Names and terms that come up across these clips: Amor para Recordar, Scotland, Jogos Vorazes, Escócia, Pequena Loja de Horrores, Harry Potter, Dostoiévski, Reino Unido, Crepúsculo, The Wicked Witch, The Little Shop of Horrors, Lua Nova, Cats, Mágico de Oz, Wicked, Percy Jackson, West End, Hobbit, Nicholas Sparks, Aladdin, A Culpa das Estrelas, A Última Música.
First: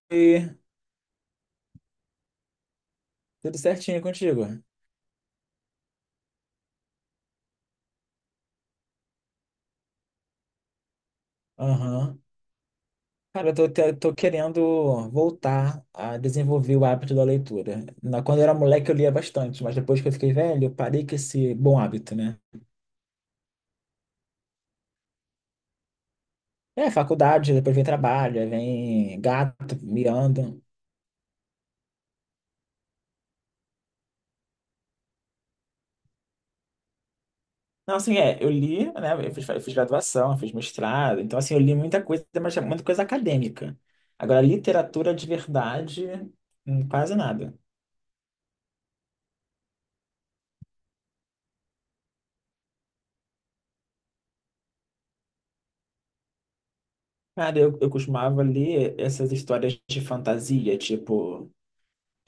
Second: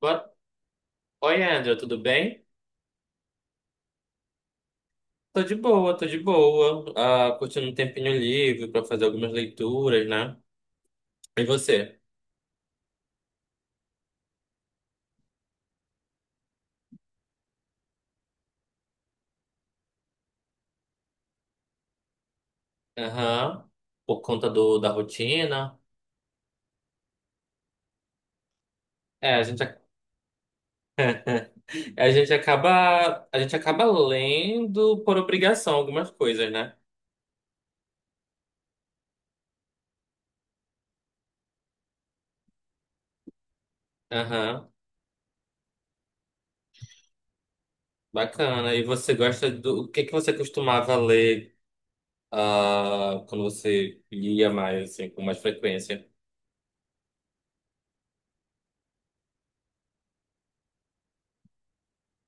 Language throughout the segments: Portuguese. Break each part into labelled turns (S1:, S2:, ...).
S1: Boa- Oi, André, tudo bem?
S2: tudo certinho contigo?
S1: Tô de boa, tô de boa. Curtindo um tempinho livre pra fazer algumas leituras, né? E você?
S2: Aham. Cara, tô querendo voltar a desenvolver o hábito da leitura. Quando eu era moleque, eu lia bastante, mas depois que eu fiquei velho, eu parei com esse bom hábito, né?
S1: Aham. Por conta da rotina.
S2: É, faculdade, depois vem trabalho, aí vem
S1: É, a gente,
S2: gato, miando.
S1: a gente a gente acaba lendo por obrigação algumas coisas, né?
S2: Não, assim, é, eu li, né? Eu fiz graduação, eu fiz mestrado, então, assim, eu li muita coisa, mas é muita coisa acadêmica. Agora,
S1: Aham.
S2: literatura de verdade, quase nada.
S1: Bacana. E você gosta o que que você costumava ler, quando você lia mais, assim, com mais frequência?
S2: Cara, eu costumava ler essas histórias de fantasia, tipo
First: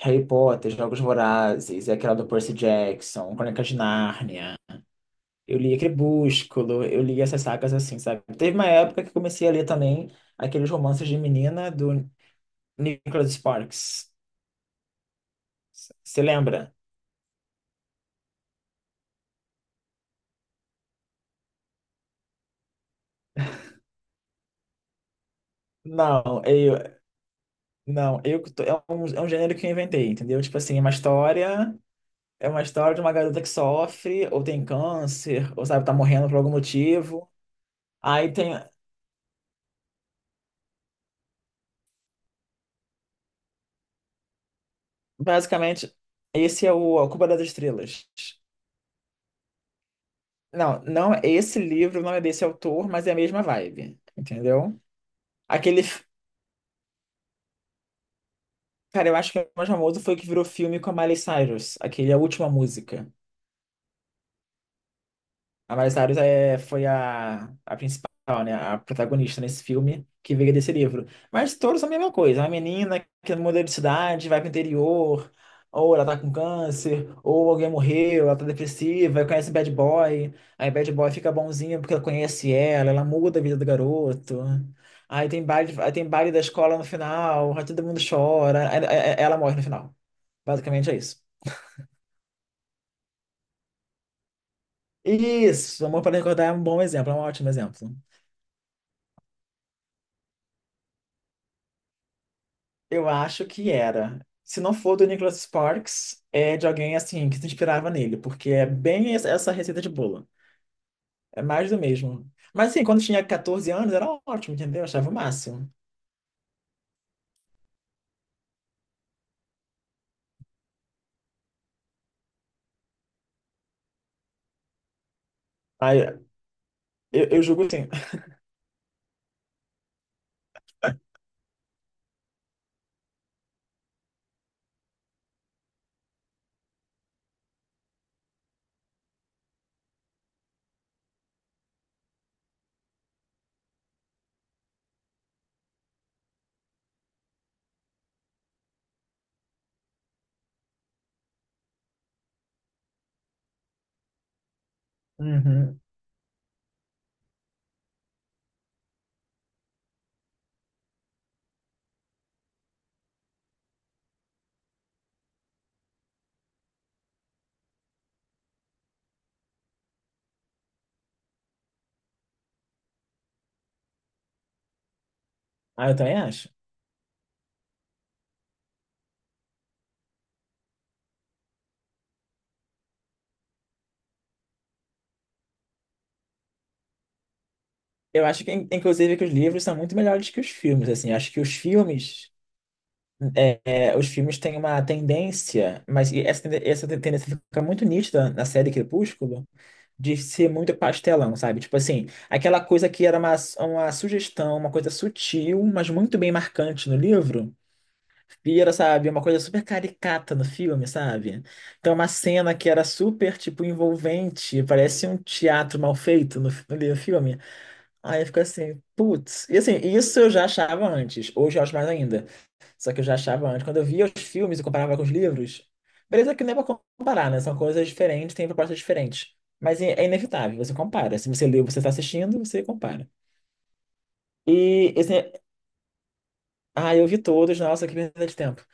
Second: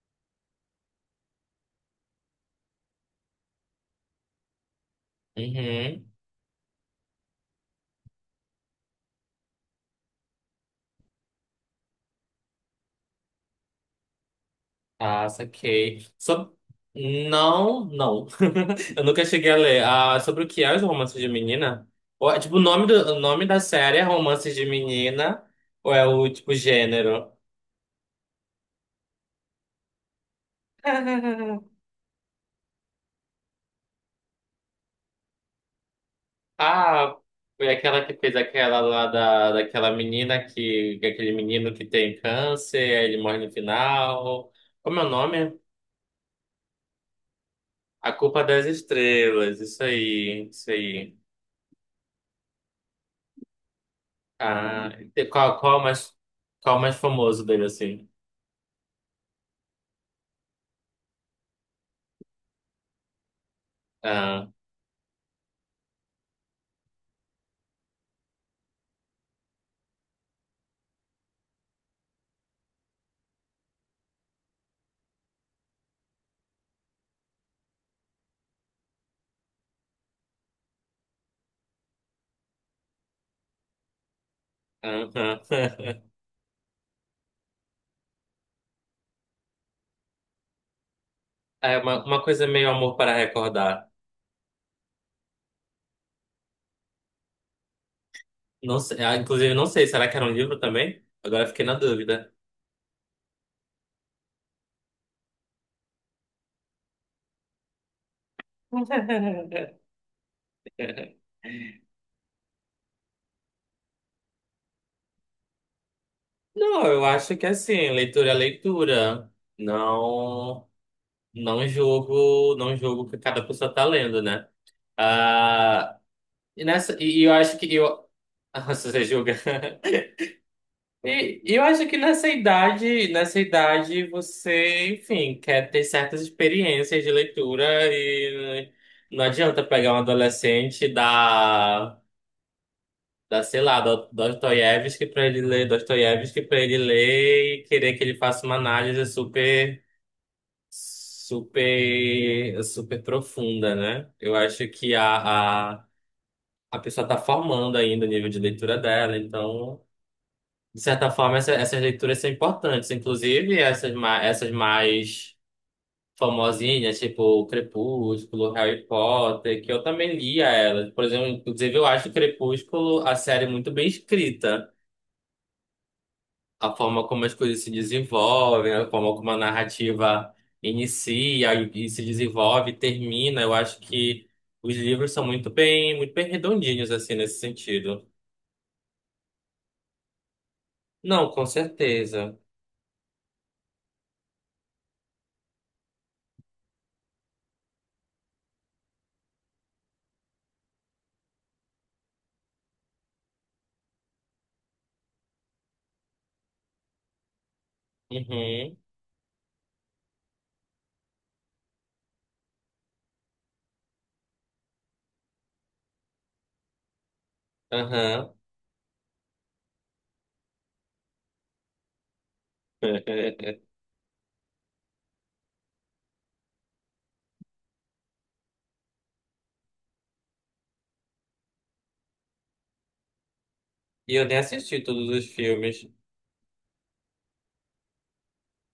S2: Harry Potter, Jogos Vorazes, aquela do Percy Jackson, Crônicas de Nárnia. Eu lia
S1: Uhum.
S2: Crepúsculo, eu lia essas sagas assim, sabe? Teve uma época que comecei a ler também aqueles romances de menina do Nicholas Sparks.
S1: Ah, saquei.
S2: Você lembra?
S1: Não, não. Eu nunca cheguei a ler. Ah, sobre o que é os romances de menina? Ou é, tipo, o nome da série é Romances de Menina? Ou é o,
S2: Não,
S1: tipo,
S2: eu,
S1: gênero?
S2: não, é um gênero que eu inventei, entendeu? Tipo assim, é uma história de uma garota que sofre, ou tem câncer, ou sabe, tá morrendo por algum
S1: Ah,
S2: motivo.
S1: foi aquela que
S2: Aí
S1: fez
S2: tem,
S1: aquela daquela menina aquele menino que tem câncer, aí ele morre no final. Como é o nome?
S2: basicamente, esse é o A Culpa das Estrelas.
S1: A Culpa das Estrelas, isso aí, isso
S2: Não, não,
S1: aí.
S2: esse livro não é desse autor, mas é a mesma vibe, entendeu?
S1: Ah, e qual,
S2: Aquele, f-
S1: qual é mais famoso dele, assim?
S2: cara, eu acho que o mais famoso foi o que virou filme com a Miley Cyrus, aquele A Última Música.
S1: Ah,
S2: A Miley Cyrus é, foi a principal, né? A protagonista nesse filme que veio desse livro. Mas todos são a mesma coisa. Uma menina que muda de cidade, vai pro interior, ou ela tá com câncer, ou alguém morreu, ela tá depressiva, aí conhece bad boy. Aí bad boy fica bonzinho porque ela conhece ela, ela muda a vida do garoto.
S1: aham.
S2: Aí tem baile da escola no final, aí todo mundo chora, aí ela morre no final. Basicamente é isso.
S1: É uma coisa meio Amor para Recordar.
S2: Isso, Amor para Recordar é um bom exemplo, é um ótimo exemplo.
S1: Não sei, ah, inclusive, não sei, será que era um livro também? Agora eu fiquei na dúvida.
S2: Eu acho que era. Se não for do Nicholas Sparks, é de alguém assim que se inspirava nele, porque é essa receita de bolo. É mais do mesmo. Mas assim, quando tinha 14 anos era ótimo, entendeu? Eu achava o máximo.
S1: Não, eu acho que é assim, leitura é leitura. Não, não julgo, não julgo o que cada pessoa tá lendo, né? Ah,
S2: Aí,
S1: e nessa, e
S2: eu,
S1: eu
S2: eu
S1: acho
S2: julgo
S1: que
S2: assim.
S1: eu, se você julga. E eu acho que nessa idade você, enfim, quer ter certas experiências de leitura e não adianta pegar um adolescente da sei lá, do Dostoiévski para ele ler, Dostoiévski para ele ler e querer que ele faça uma análise super profunda, né? Eu acho que
S2: Uhum.
S1: a pessoa está formando ainda o nível de leitura dela, então de certa forma, essas leituras são importantes, inclusive essas, essas mais famosinhas, tipo o Crepúsculo, Harry Potter, que eu também lia elas. Por exemplo, inclusive eu acho o Crepúsculo a série muito bem escrita,
S2: Ah, eu também acho.
S1: a forma como as coisas se desenvolvem, a forma como a narrativa inicia e se desenvolve, e termina. Eu acho que os livros são muito bem redondinhos assim nesse sentido.
S2: Eu acho que, inclusive, que os livros são muito melhores que os filmes, assim.
S1: Não,
S2: Acho que
S1: com
S2: os filmes,
S1: certeza.
S2: os filmes têm uma tendência, mas e essa, essa tendência fica muito nítida na série Crepúsculo, de ser muito pastelão, sabe? Tipo assim, aquela coisa que era uma sugestão, uma coisa sutil, mas muito bem marcante no livro, vira,
S1: Uhum,
S2: sabe, uma coisa super caricata no filme, sabe? Então, uma cena que era super, tipo, envolvente, parece um teatro mal feito no, no filme. Aí
S1: aham.
S2: fica assim, putz. E assim, isso eu já achava antes, hoje eu acho mais ainda. Só que eu já achava antes. Quando eu via os filmes e comparava com os livros, beleza que não é pra comparar, né? São coisas diferentes, têm propostas diferentes. Mas é inevitável, você compara. Se você leu, você está assistindo, você compara.
S1: E eu nem assisti
S2: E
S1: todos os
S2: esse...
S1: filmes.
S2: Ah, eu vi todos, nossa, que perda de tempo.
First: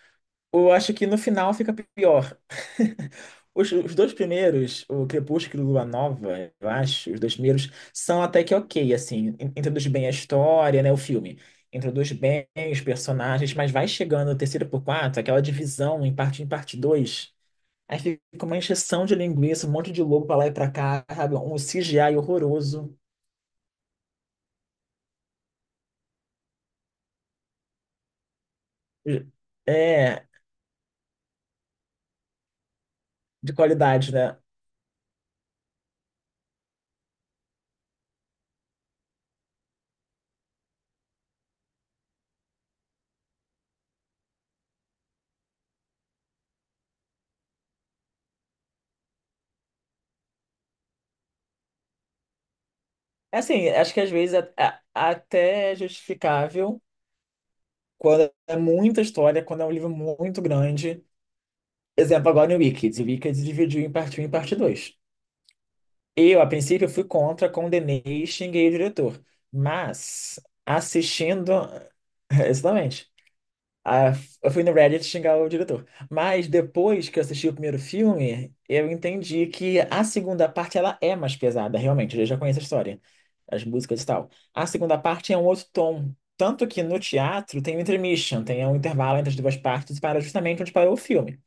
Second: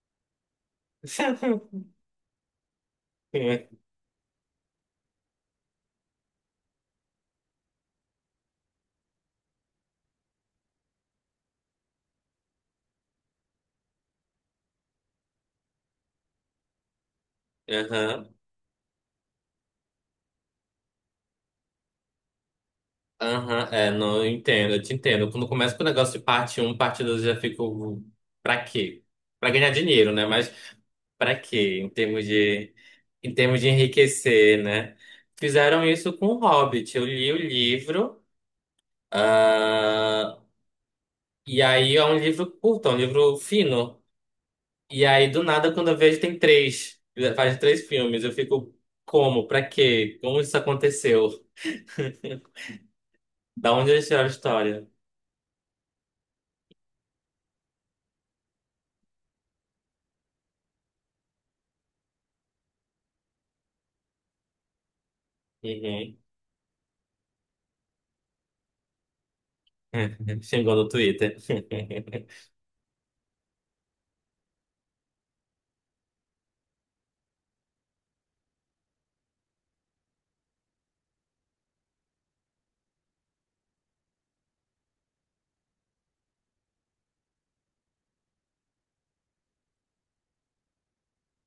S2: Eu acho que no final fica pior. Os dois primeiros, o Crepúsculo e Lua Nova, eu acho, os dois primeiros são até que ok, assim, introduz bem a história, né, o filme. Introduz bem os personagens, mas vai chegando o terceiro por quatro, aquela divisão em parte 1 e parte 2. Aí
S1: Aham,
S2: fica uma encheção de linguiça, um monte de lobo pra lá e pra cá, sabe? Um CGI horroroso.
S1: aham, é, não, eu entendo, eu te entendo. Quando começa com o negócio de parte um parte 2 eu já fico. Pra quê? Pra ganhar dinheiro, né?
S2: É,
S1: Mas pra quê? Em
S2: de
S1: termos de
S2: qualidade, né?
S1: enriquecer, né? Fizeram isso com o Hobbit. Eu li o livro, ah, e aí é um livro curto, é um livro fino. E aí, do nada, quando eu vejo, tem três. Faz três filmes. Eu fico, como? Pra quê? Como isso aconteceu?
S2: É assim,
S1: Da onde
S2: acho que
S1: eles
S2: às
S1: tiraram a
S2: vezes é
S1: história?
S2: até justificável. Quando é muita história, quando é um livro muito grande. Exemplo, agora no Wicked. O Wicked dividiu em parte um e parte 2.
S1: Uhum.
S2: Eu, a princípio, fui contra, condenei e xinguei o diretor. Mas,
S1: Xingou no Twitter.
S2: assistindo. Exatamente. Ah, eu fui no Reddit xingar o diretor. Mas depois que eu assisti o primeiro filme, eu entendi que a segunda parte ela é mais pesada, realmente. Eu já conheço a história, as músicas e tal. A segunda parte é um outro tom. Tanto que no teatro tem um intermission, tem um intervalo entre as duas partes para justamente onde parou o filme.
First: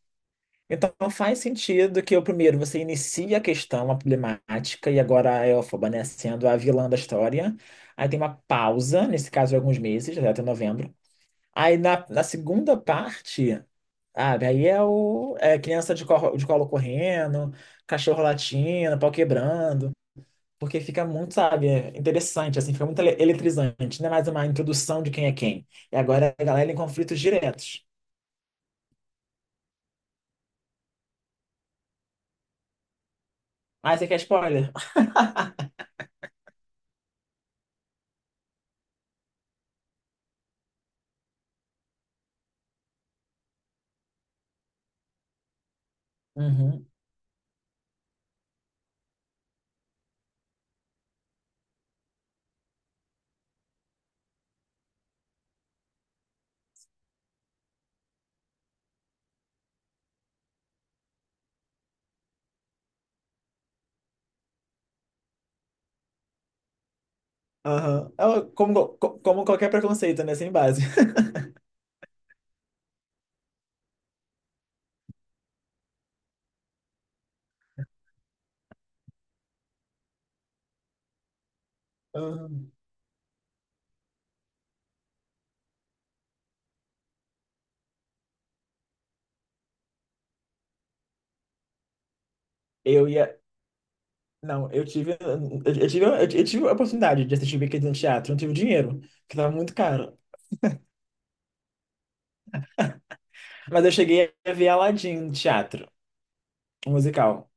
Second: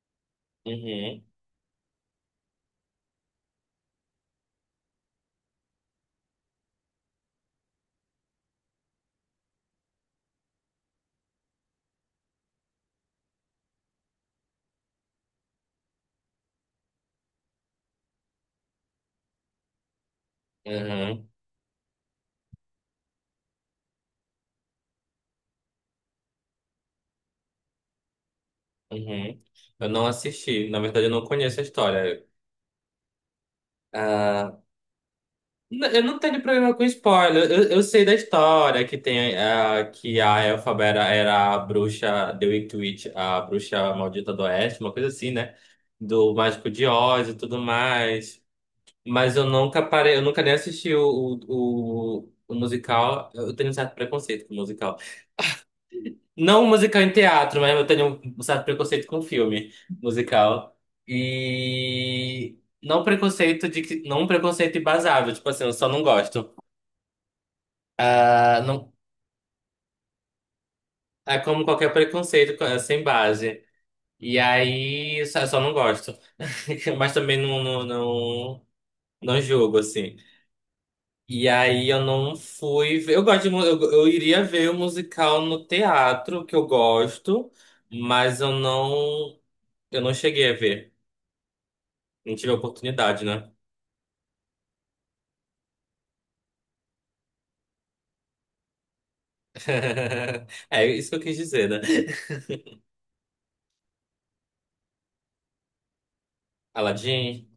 S2: Então
S1: Uhum.
S2: faz sentido que o primeiro você inicia a questão, a problemática, e agora a Elphaba, né, sendo a vilã da história. Aí tem uma pausa, nesse caso, de alguns meses, até novembro. Aí na segunda parte, sabe, aí é o é criança de colo correndo, cachorro latindo, pau quebrando, porque fica
S1: Uhum.
S2: muito, sabe, interessante, assim, fica muito eletrizante, não é mais uma introdução de quem é quem. E agora a galera em conflitos diretos.
S1: Uhum. Eu não assisti. Na verdade, eu não conheço a história.
S2: Ah, você quer
S1: Ah,
S2: spoiler?
S1: eu não tenho problema com spoiler. Eu sei da história que tem ah, que a Elphaba era a bruxa The Wicked Witch, a bruxa maldita do Oeste, uma coisa assim, né? Do Mágico de
S2: Uhum.
S1: Oz e tudo mais. Mas eu nunca parei, eu nunca nem assisti o musical. Eu tenho um certo preconceito com musical. Não musical em teatro, mas eu tenho um certo preconceito com filme musical. E não preconceito de que, não um preconceito embasável, tipo assim, eu só não gosto.
S2: Aham. É o-
S1: Ah,
S2: como,
S1: não,
S2: como qualquer preconceito, né? Sem base.
S1: é como qualquer preconceito é sem base. E aí, só não gosto. Mas também não julgo, assim. E aí eu não
S2: Aham.
S1: fui. Eu gosto de, eu iria ver o musical no teatro, que eu gosto, mas eu não cheguei a ver. Não tive a
S2: Eu
S1: oportunidade,
S2: ia.
S1: né?
S2: Não, eu tive, eu tive a oportunidade de assistir Wicked no teatro, eu não tive dinheiro, que tava muito caro.
S1: É isso que eu quis dizer, né?
S2: Mas eu cheguei a ver Aladdin no teatro, um
S1: Aladdin,
S2: musical.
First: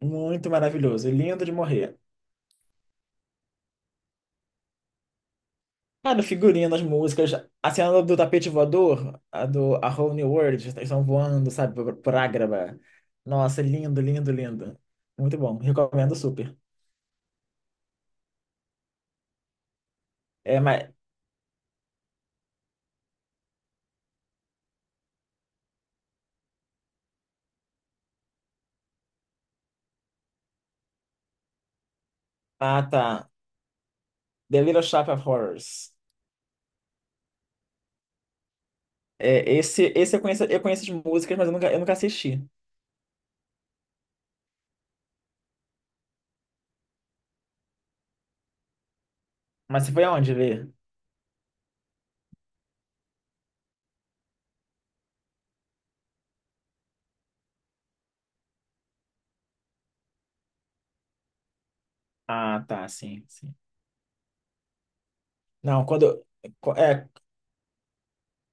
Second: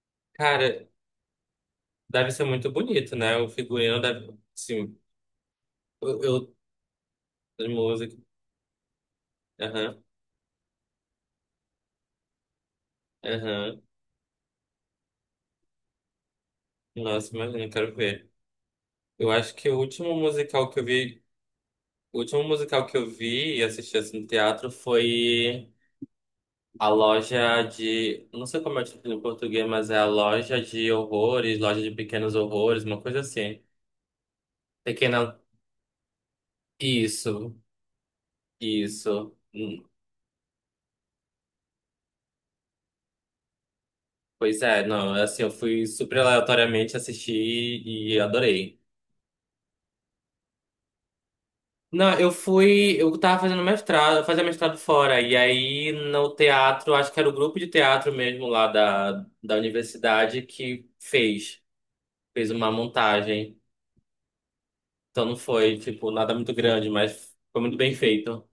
S2: Muito
S1: cara,
S2: maravilhoso, lindo de morrer.
S1: deve ser muito bonito, né? O figurino deve, sim,
S2: Cara, o
S1: eu
S2: figurino, as músicas,
S1: a
S2: a cena
S1: música,
S2: do tapete voador, a do A
S1: aham,
S2: Whole New World, eles estão voando, sabe, por Ágraba. Nossa,
S1: aham.
S2: lindo, lindo, lindo. Muito bom, recomendo super.
S1: Nossa, imagina, eu quero ver. Eu acho que o último
S2: É,
S1: musical que eu
S2: mas,
S1: vi, o último musical que eu vi e assisti assim no teatro foi A loja de. Não sei como é o título em português, mas é A Loja de Horrores, Loja de Pequenos Horrores,
S2: ah,
S1: uma coisa
S2: tá.
S1: assim.
S2: The Little Shop of
S1: Pequena.
S2: Horrors.
S1: Isso, isso.
S2: É, esse eu conheço as músicas, mas eu nunca assisti.
S1: Pois é, não, é assim, eu fui super aleatoriamente assistir e adorei.
S2: Mas você foi aonde ver?
S1: Não, eu fui. Eu tava fazendo mestrado, eu fazia mestrado fora, e aí no teatro, acho que era o grupo de teatro mesmo da universidade fez
S2: Ah,
S1: uma
S2: tá, sim, sim.
S1: montagem. Então não foi,
S2: Não,
S1: tipo,
S2: quando,
S1: nada muito grande,
S2: é,
S1: mas foi muito bem feito.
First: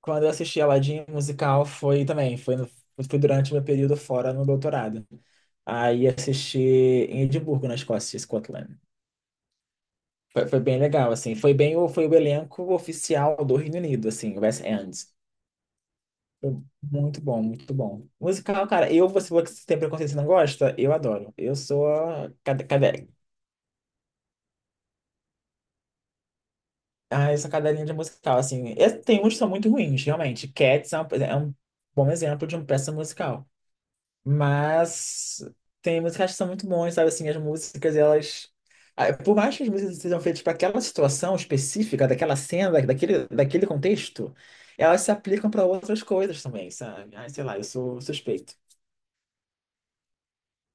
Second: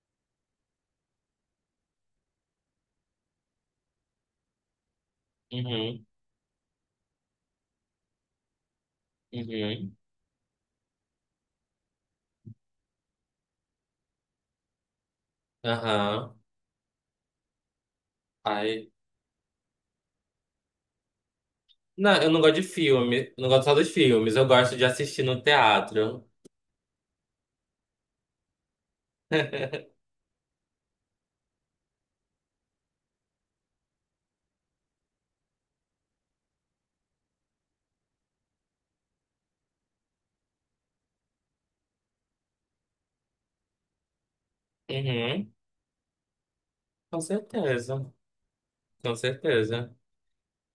S2: quando eu assisti Aladdin musical foi também, foi, no- foi durante meu período fora no doutorado.
S1: Uhum,
S2: Aí assisti em Edimburgo, na Escócia, Scotland.
S1: uhum,
S2: Foi, foi bem legal, assim. Foi foi o elenco oficial do Reino Unido, assim, o West End.
S1: aham.
S2: Foi muito bom, muito bom. Musical,
S1: Ai.
S2: cara, eu, você falou que você tem preconceito e não gosta, eu adoro. Eu sou
S1: Não, eu não gosto de filme. Eu não gosto só dos filmes. Eu gosto de assistir no teatro.
S2: ah, eu sou cadelinha de musical, assim. E tem uns que são muito ruins, realmente. Cats é um bom exemplo de uma peça musical. Mas tem músicas que são muito bons, sabe? Assim, as músicas, elas. Ah, por mais que as músicas sejam feitas para aquela situação específica, daquela cena, daquele, daquele contexto, elas se aplicam
S1: Uhum,
S2: para outras coisas também, sabe?
S1: com
S2: Ai, sei lá, eu sou
S1: certeza.
S2: suspeito.
S1: Com certeza.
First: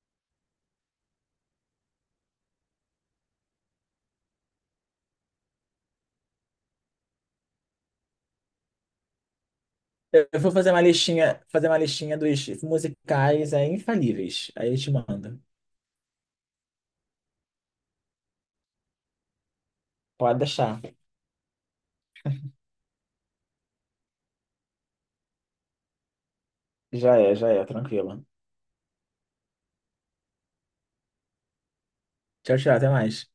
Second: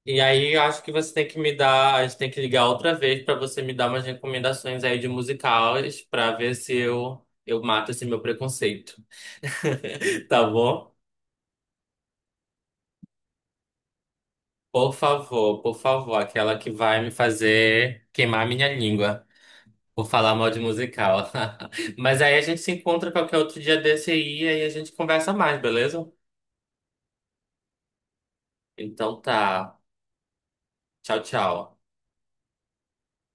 S1: E aí, eu acho que você tem que me dar. A gente tem que ligar outra vez pra você me dar umas recomendações aí de musicais pra ver se eu mato esse meu preconceito.
S2: Eu
S1: Tá
S2: vou
S1: bom?
S2: fazer uma listinha dos musicais aí, infalíveis. Aí eu te mando.
S1: Por favor, aquela que vai me fazer queimar minha língua. Por falar
S2: Pode
S1: mal de
S2: deixar.
S1: musical. Mas aí a gente se encontra qualquer outro dia desse aí e aí a gente conversa mais, beleza?
S2: Já é, tranquilo.
S1: Então tá. Tchau, tchau.
S2: Tchau, tchau, até mais.